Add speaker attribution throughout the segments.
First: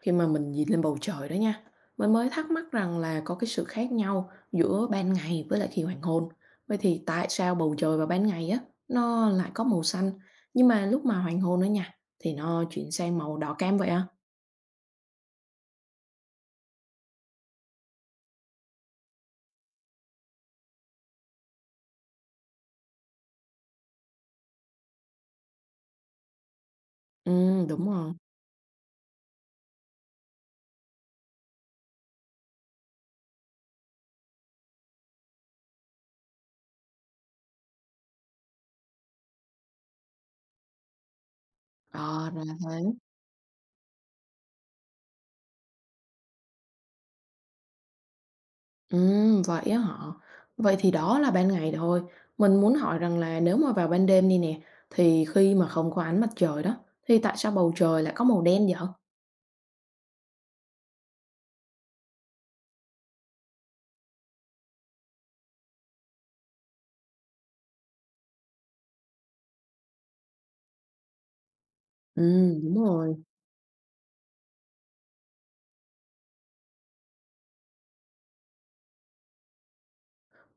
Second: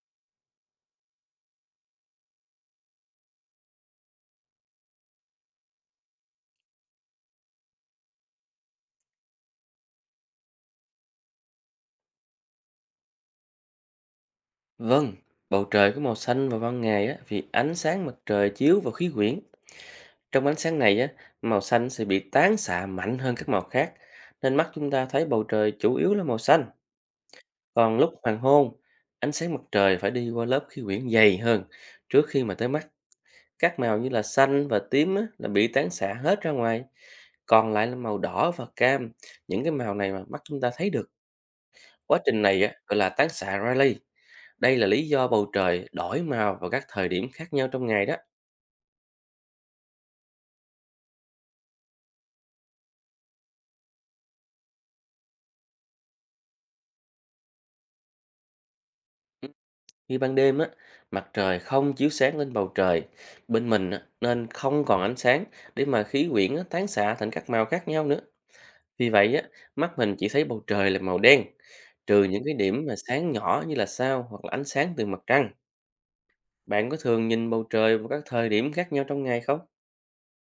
Speaker 1: Khi mà mình nhìn lên bầu trời đó nha, mình mới thắc mắc rằng là có cái sự khác nhau giữa ban ngày với lại khi hoàng hôn. Vậy thì tại sao bầu trời vào ban ngày á nó lại có màu xanh, nhưng mà lúc mà hoàng hôn đó nha thì nó chuyển sang màu đỏ cam vậy à?
Speaker 2: Vâng, bầu trời có màu xanh vào ban ngày á, vì ánh sáng mặt trời chiếu vào khí quyển. Trong ánh sáng này á, màu xanh sẽ bị tán xạ mạnh hơn các màu khác, nên mắt chúng ta thấy bầu trời chủ yếu là màu xanh.
Speaker 1: Ừ, đúng
Speaker 2: Còn
Speaker 1: rồi.
Speaker 2: lúc hoàng hôn, ánh sáng mặt trời phải đi qua lớp khí quyển dày hơn. Trước khi mà tới mắt, các màu như là xanh và tím á, là bị tán xạ hết ra ngoài. Còn lại là màu đỏ và cam, những cái màu này mà mắt chúng ta thấy được. Quá
Speaker 1: Ờ,
Speaker 2: trình
Speaker 1: ra
Speaker 2: này á,
Speaker 1: thế.
Speaker 2: gọi là tán xạ Rayleigh. Đây là lý do bầu trời đổi màu vào các thời điểm khác nhau trong ngày đó.
Speaker 1: Ừ, vậy á họ. Vậy thì đó là ban ngày thôi. Mình muốn hỏi rằng là nếu mà vào ban đêm đi nè, thì khi mà không có ánh mặt trời đó, thì tại sao bầu trời lại có màu đen vậy?
Speaker 2: Ừ, khi ban đêm á, mặt trời không chiếu sáng lên bầu trời bên mình á, nên không còn ánh sáng để mà khí quyển á, tán xạ thành các màu khác nhau nữa. Vì vậy á, mắt mình chỉ thấy bầu trời là màu đen,
Speaker 1: Ừ,
Speaker 2: trừ những cái
Speaker 1: đúng
Speaker 2: điểm mà
Speaker 1: rồi.
Speaker 2: sáng nhỏ như là sao hoặc là ánh sáng từ mặt trăng. Bạn có thường nhìn bầu trời vào các thời điểm khác nhau trong ngày không?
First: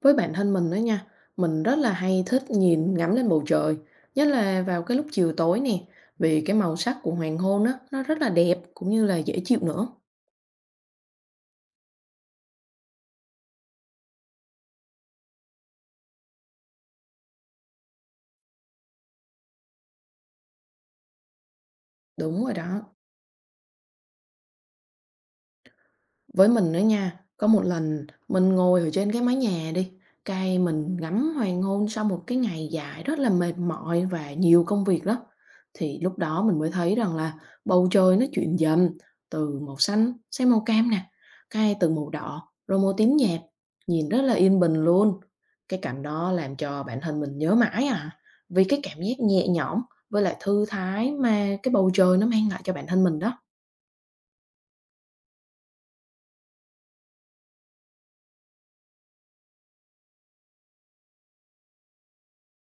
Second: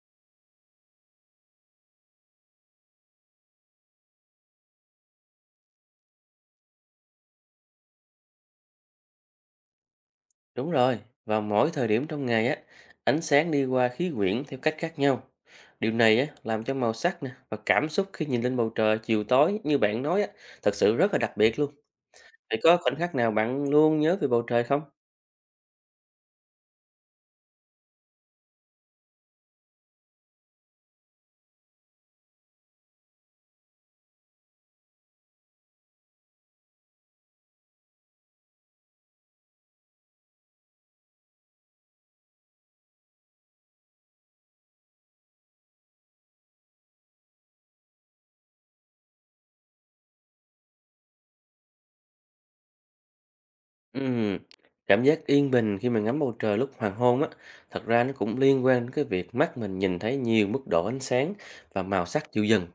Speaker 1: Với bản thân mình đó nha, mình rất là hay thích nhìn ngắm lên bầu trời, nhất là vào cái lúc chiều tối nè, vì cái màu sắc của hoàng hôn á, nó rất là đẹp cũng như là dễ chịu nữa.
Speaker 2: Đúng rồi, vào mỗi thời điểm trong ngày á, ánh sáng đi qua khí quyển theo cách khác nhau. Điều này á, làm cho màu sắc nè và cảm xúc khi nhìn lên bầu trời chiều tối như bạn nói á, thật sự rất là đặc biệt luôn.
Speaker 1: Đúng rồi
Speaker 2: Vậy có
Speaker 1: đó.
Speaker 2: khoảnh khắc nào bạn luôn nhớ về bầu trời không?
Speaker 1: Với mình nữa nha, có một lần mình ngồi ở trên cái mái nhà đi, cái mình ngắm hoàng hôn sau một cái ngày dài rất là mệt mỏi và nhiều công việc đó. Thì lúc đó mình mới thấy rằng là bầu trời nó chuyển dần từ màu xanh sang màu cam nè, cái từ màu đỏ rồi màu tím nhạt, nhìn rất là yên bình luôn. Cái cảnh đó làm cho bản thân mình nhớ mãi à, vì cái cảm giác nhẹ nhõm với lại thư thái mà cái bầu trời nó mang lại cho bản thân mình đó.
Speaker 2: Ừm, cảm giác yên bình khi mình ngắm bầu trời lúc hoàng hôn á, thật ra nó cũng liên quan đến cái việc mắt mình nhìn thấy nhiều mức độ ánh sáng và màu sắc dịu dần.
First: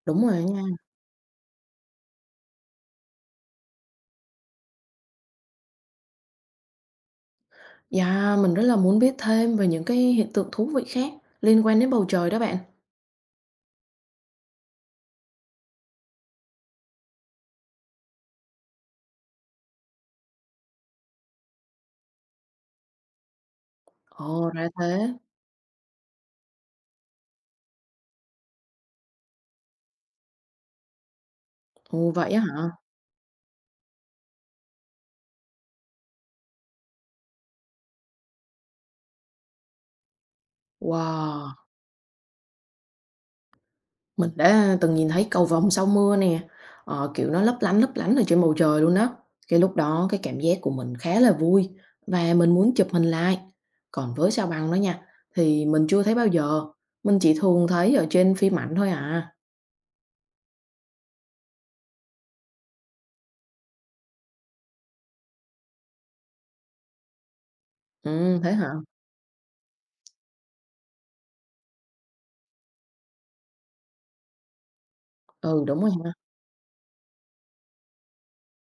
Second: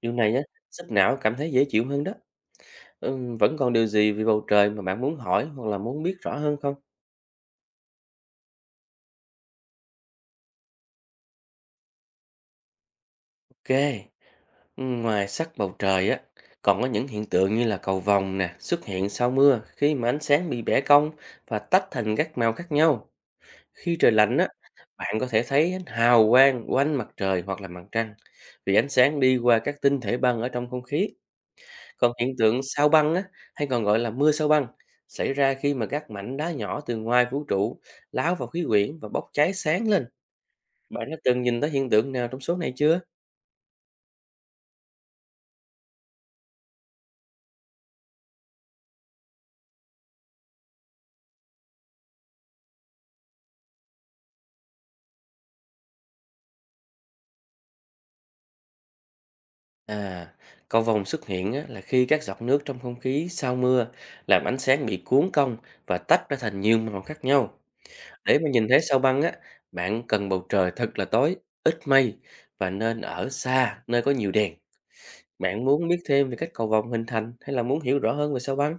Speaker 2: Điều
Speaker 1: Đúng
Speaker 2: này á,
Speaker 1: rồi đó nha.
Speaker 2: giúp não cảm thấy dễ chịu hơn đó. Vẫn còn điều gì về bầu trời mà bạn muốn hỏi hoặc là muốn biết rõ hơn không?
Speaker 1: Dạ, mình rất là muốn biết thêm về những cái hiện tượng thú vị khác liên quan đến bầu trời đó bạn.
Speaker 2: Ok, ngoài sắc bầu trời á, còn có những hiện tượng như là cầu vồng nè, xuất hiện sau mưa khi mà ánh sáng bị bẻ cong và tách thành các màu khác nhau. Khi trời lạnh á,
Speaker 1: Ồ, ra thế.
Speaker 2: bạn có thể thấy ánh hào quang quanh mặt trời hoặc là mặt trăng vì ánh sáng đi qua các tinh thể băng ở trong không khí.
Speaker 1: Ồ,
Speaker 2: Còn
Speaker 1: vậy
Speaker 2: hiện
Speaker 1: á
Speaker 2: tượng
Speaker 1: hả?
Speaker 2: sao băng á, hay còn gọi là mưa sao băng, xảy ra khi mà các mảnh đá nhỏ từ ngoài vũ trụ lao vào khí quyển và bốc cháy sáng lên. Bạn đã từng
Speaker 1: Wow,
Speaker 2: nhìn thấy hiện tượng nào trong số này chưa?
Speaker 1: mình đã từng nhìn thấy cầu vồng sau mưa nè. Ờ, kiểu nó lấp lánh ở trên bầu trời luôn đó. Cái lúc đó cái cảm giác của mình khá là vui và mình muốn chụp hình lại. Còn với sao băng đó nha, thì mình chưa thấy bao giờ. Mình chỉ thường thấy ở trên phim ảnh thôi à.
Speaker 2: À, cầu vồng xuất hiện á, là khi các giọt nước trong không khí sau mưa làm ánh sáng bị cuốn cong và tách ra thành nhiều màu khác nhau. Để
Speaker 1: Ừ,
Speaker 2: mà
Speaker 1: thế
Speaker 2: nhìn
Speaker 1: hả?
Speaker 2: thấy sao băng á, bạn cần bầu trời thật là tối, ít mây và nên ở xa nơi có nhiều đèn. Bạn
Speaker 1: Ừ, đúng
Speaker 2: muốn
Speaker 1: rồi
Speaker 2: biết
Speaker 1: ha.
Speaker 2: thêm về cách cầu vồng hình thành hay là muốn hiểu rõ hơn về sao băng?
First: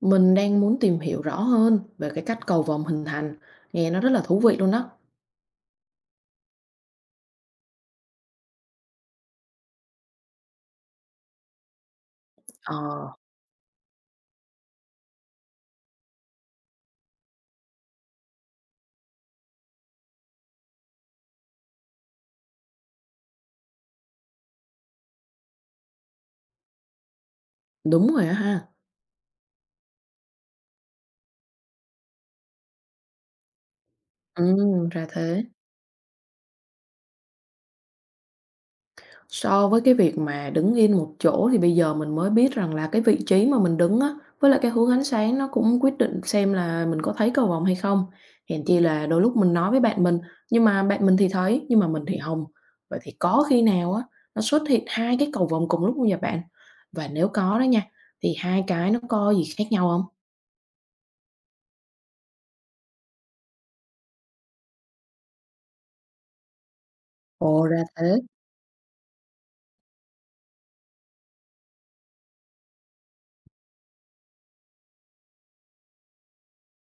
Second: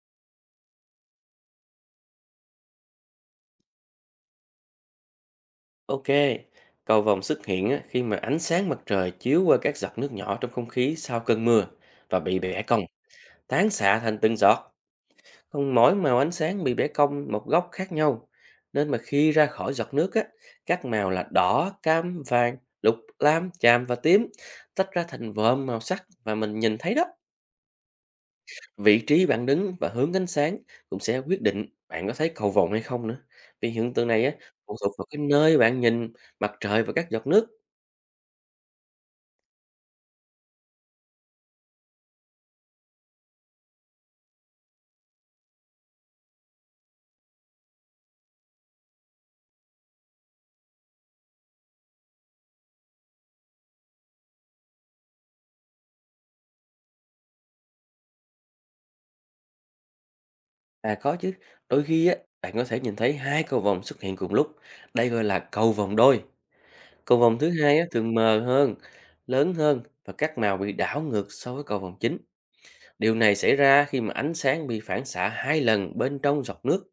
Speaker 1: Mình đang muốn tìm hiểu rõ hơn về cái cách cầu vồng hình thành, nghe nó rất là thú vị luôn đó.
Speaker 2: Ok, cầu vồng xuất hiện á, khi mà ánh sáng mặt trời chiếu qua các giọt nước nhỏ trong không khí sau cơn mưa và bị bẻ cong,
Speaker 1: Ờ,
Speaker 2: tán xạ thành từng giọt. Không mỗi màu ánh sáng bị bẻ cong một góc khác nhau, nên mà khi ra khỏi giọt nước á, các màu là đỏ, cam, vàng, lục, lam, chàm và tím tách ra thành vòm màu sắc mà mình nhìn thấy đó.
Speaker 1: đúng rồi á ha.
Speaker 2: Vị trí bạn đứng và hướng ánh sáng cũng sẽ quyết định bạn có thấy cầu vồng hay không nữa. Vì hiện tượng này á, phụ thuộc vào
Speaker 1: Ra
Speaker 2: cái
Speaker 1: thế.
Speaker 2: nơi bạn nhìn mặt trời và các giọt nước.
Speaker 1: So với cái việc mà đứng yên một chỗ thì bây giờ mình mới biết rằng là cái vị trí mà mình đứng á, với lại cái hướng ánh sáng nó cũng quyết định xem là mình có thấy cầu vồng hay không. Hèn chi là đôi lúc mình nói với bạn mình, nhưng mà bạn mình thì thấy, nhưng mà mình thì không. Vậy thì có khi nào á, nó xuất hiện hai cái cầu vồng cùng lúc không vậy bạn? Và nếu có đó nha, thì hai cái nó có gì khác nhau không?
Speaker 2: À có chứ, đôi khi á, bạn có thể nhìn thấy hai cầu vồng xuất hiện cùng lúc. Đây gọi là cầu vồng đôi. Cầu vòng thứ
Speaker 1: Ồ,
Speaker 2: hai
Speaker 1: ra
Speaker 2: á, thường
Speaker 1: thế.
Speaker 2: mờ hơn, lớn hơn và các màu bị đảo ngược so với cầu vòng chính. Điều này xảy ra khi mà ánh sáng bị phản xạ hai lần bên trong giọt nước.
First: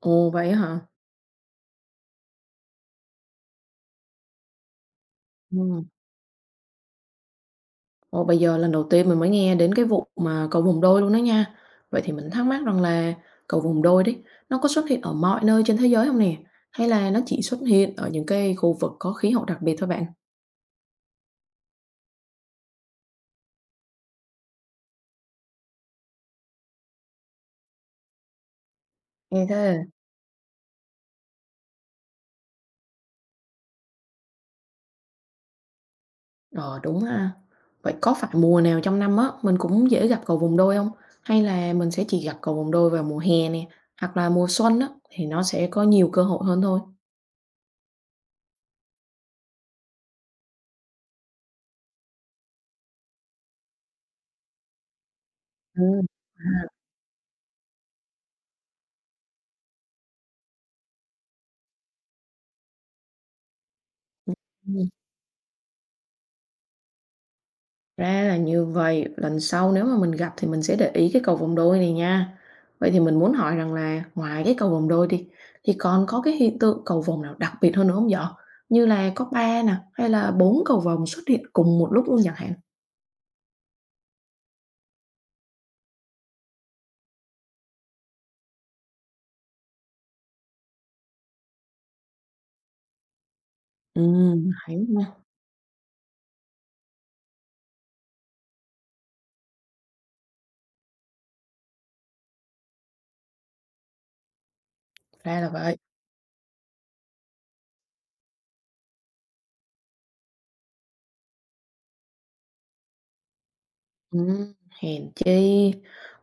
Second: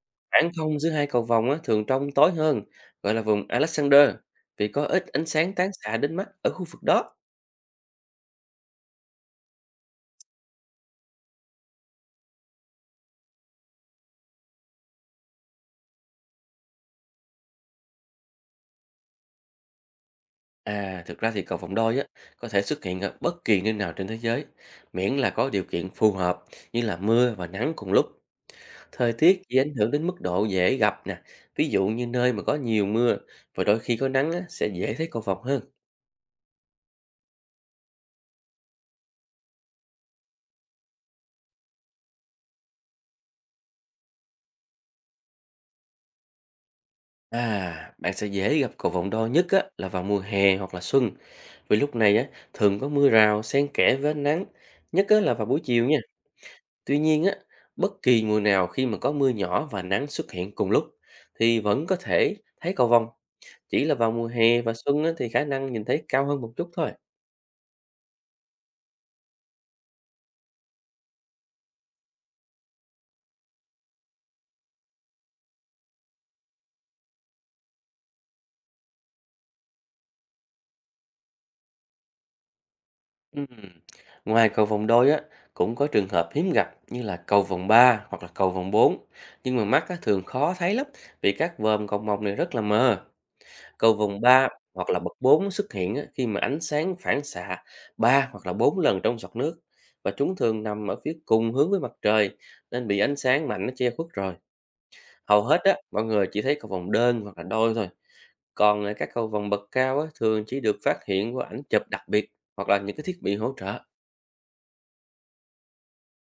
Speaker 1: Ồ,
Speaker 2: Khoảng
Speaker 1: vậy á
Speaker 2: không
Speaker 1: hả?
Speaker 2: giữa hai cầu vòng á, thường trong tối hơn, gọi là vùng Alexander, vì có ít ánh sáng tán
Speaker 1: Ừ,
Speaker 2: xạ đến mắt ở khu vực đó.
Speaker 1: ồ, bây giờ lần đầu tiên mình mới nghe đến cái vụ mà cầu vồng đôi luôn đó nha. Vậy thì mình thắc mắc rằng là cầu vồng đôi đấy, nó có xuất hiện ở mọi nơi trên thế giới không nè? Hay là nó chỉ xuất hiện ở những cái khu vực có khí hậu đặc biệt thôi bạn?
Speaker 2: À, thực ra thì cầu vòng đôi á, có thể xuất hiện ở bất kỳ nơi nào trên thế giới, miễn là có điều kiện phù hợp như là mưa và nắng cùng lúc. Thời tiết
Speaker 1: Nghe
Speaker 2: chỉ ảnh
Speaker 1: thế
Speaker 2: hưởng đến mức độ dễ gặp nè, ví dụ như nơi mà có nhiều mưa và đôi khi có nắng á, sẽ dễ thấy cầu vồng hơn.
Speaker 1: ờ, đúng ha. Vậy có phải mùa nào trong năm á, mình cũng dễ gặp cầu vồng đôi không? Hay là mình sẽ chỉ gặp cầu vồng đôi vào mùa hè nè, hoặc là mùa xuân á, thì nó sẽ có nhiều cơ hội hơn thôi?
Speaker 2: À, bạn sẽ dễ gặp cầu vồng đo nhất á, là vào mùa hè hoặc là xuân, vì lúc này á, thường có mưa rào xen kẽ với ánh nắng, nhất á, là vào buổi
Speaker 1: Ừ.
Speaker 2: chiều nha.
Speaker 1: À.
Speaker 2: Tuy nhiên á, bất kỳ mùa nào khi mà có mưa nhỏ và nắng xuất hiện cùng lúc thì vẫn có thể thấy cầu vồng. Chỉ là vào mùa hè và
Speaker 1: Ừm.
Speaker 2: xuân á, thì khả năng nhìn thấy cao hơn một chút thôi.
Speaker 1: Ra là như vậy, lần sau nếu mà mình gặp thì mình sẽ để ý cái cầu vòng đôi này nha. Vậy thì mình muốn hỏi rằng là ngoài cái cầu vòng đôi đi thì còn có cái hiện tượng cầu vồng nào đặc biệt hơn nữa không vậy? Như là có ba nè hay là bốn cầu vồng xuất hiện cùng một lúc luôn chẳng hạn.
Speaker 2: Ừm, Ngoài cầu vòng đôi á, cũng có trường hợp hiếm gặp như là cầu vòng 3 hoặc là cầu vòng bốn. Nhưng mà mắt á, thường khó thấy lắm vì các vòm cầu vồng này rất là mờ. Cầu
Speaker 1: Ừ,
Speaker 2: vòng 3
Speaker 1: hay
Speaker 2: hoặc là
Speaker 1: quá
Speaker 2: bậc
Speaker 1: ha.
Speaker 2: 4 xuất hiện á, khi mà ánh sáng phản xạ 3 hoặc là 4 lần trong giọt nước. Và chúng thường nằm ở phía cùng hướng với mặt trời nên bị ánh sáng mạnh nó che khuất rồi.
Speaker 1: Ra
Speaker 2: Hầu
Speaker 1: là
Speaker 2: hết á,
Speaker 1: vậy.
Speaker 2: mọi người chỉ thấy cầu vòng đơn hoặc là đôi thôi. Còn các cầu vòng bậc cao á, thường chỉ được phát hiện qua ảnh chụp đặc biệt hoặc là những cái thiết bị hỗ trợ.
Speaker 1: Ừm, hèn chi.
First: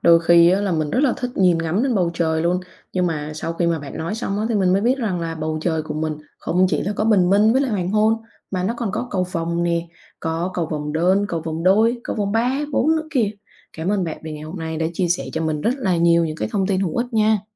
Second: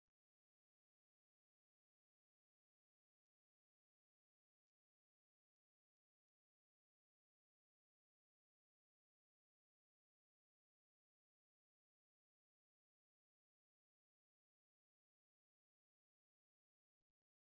Speaker 1: Đôi khi á là mình rất là thích nhìn ngắm lên bầu trời luôn, nhưng mà sau khi mà bạn nói xong á thì mình mới biết rằng là bầu trời của mình không chỉ là có bình minh với lại hoàng hôn, mà nó còn có cầu vồng nè, có cầu vồng đơn, cầu vồng đôi, cầu vồng 3 4 nữa kìa. Cảm ơn bạn vì ngày hôm nay đã chia sẻ cho mình rất là nhiều những cái thông tin hữu ích nha.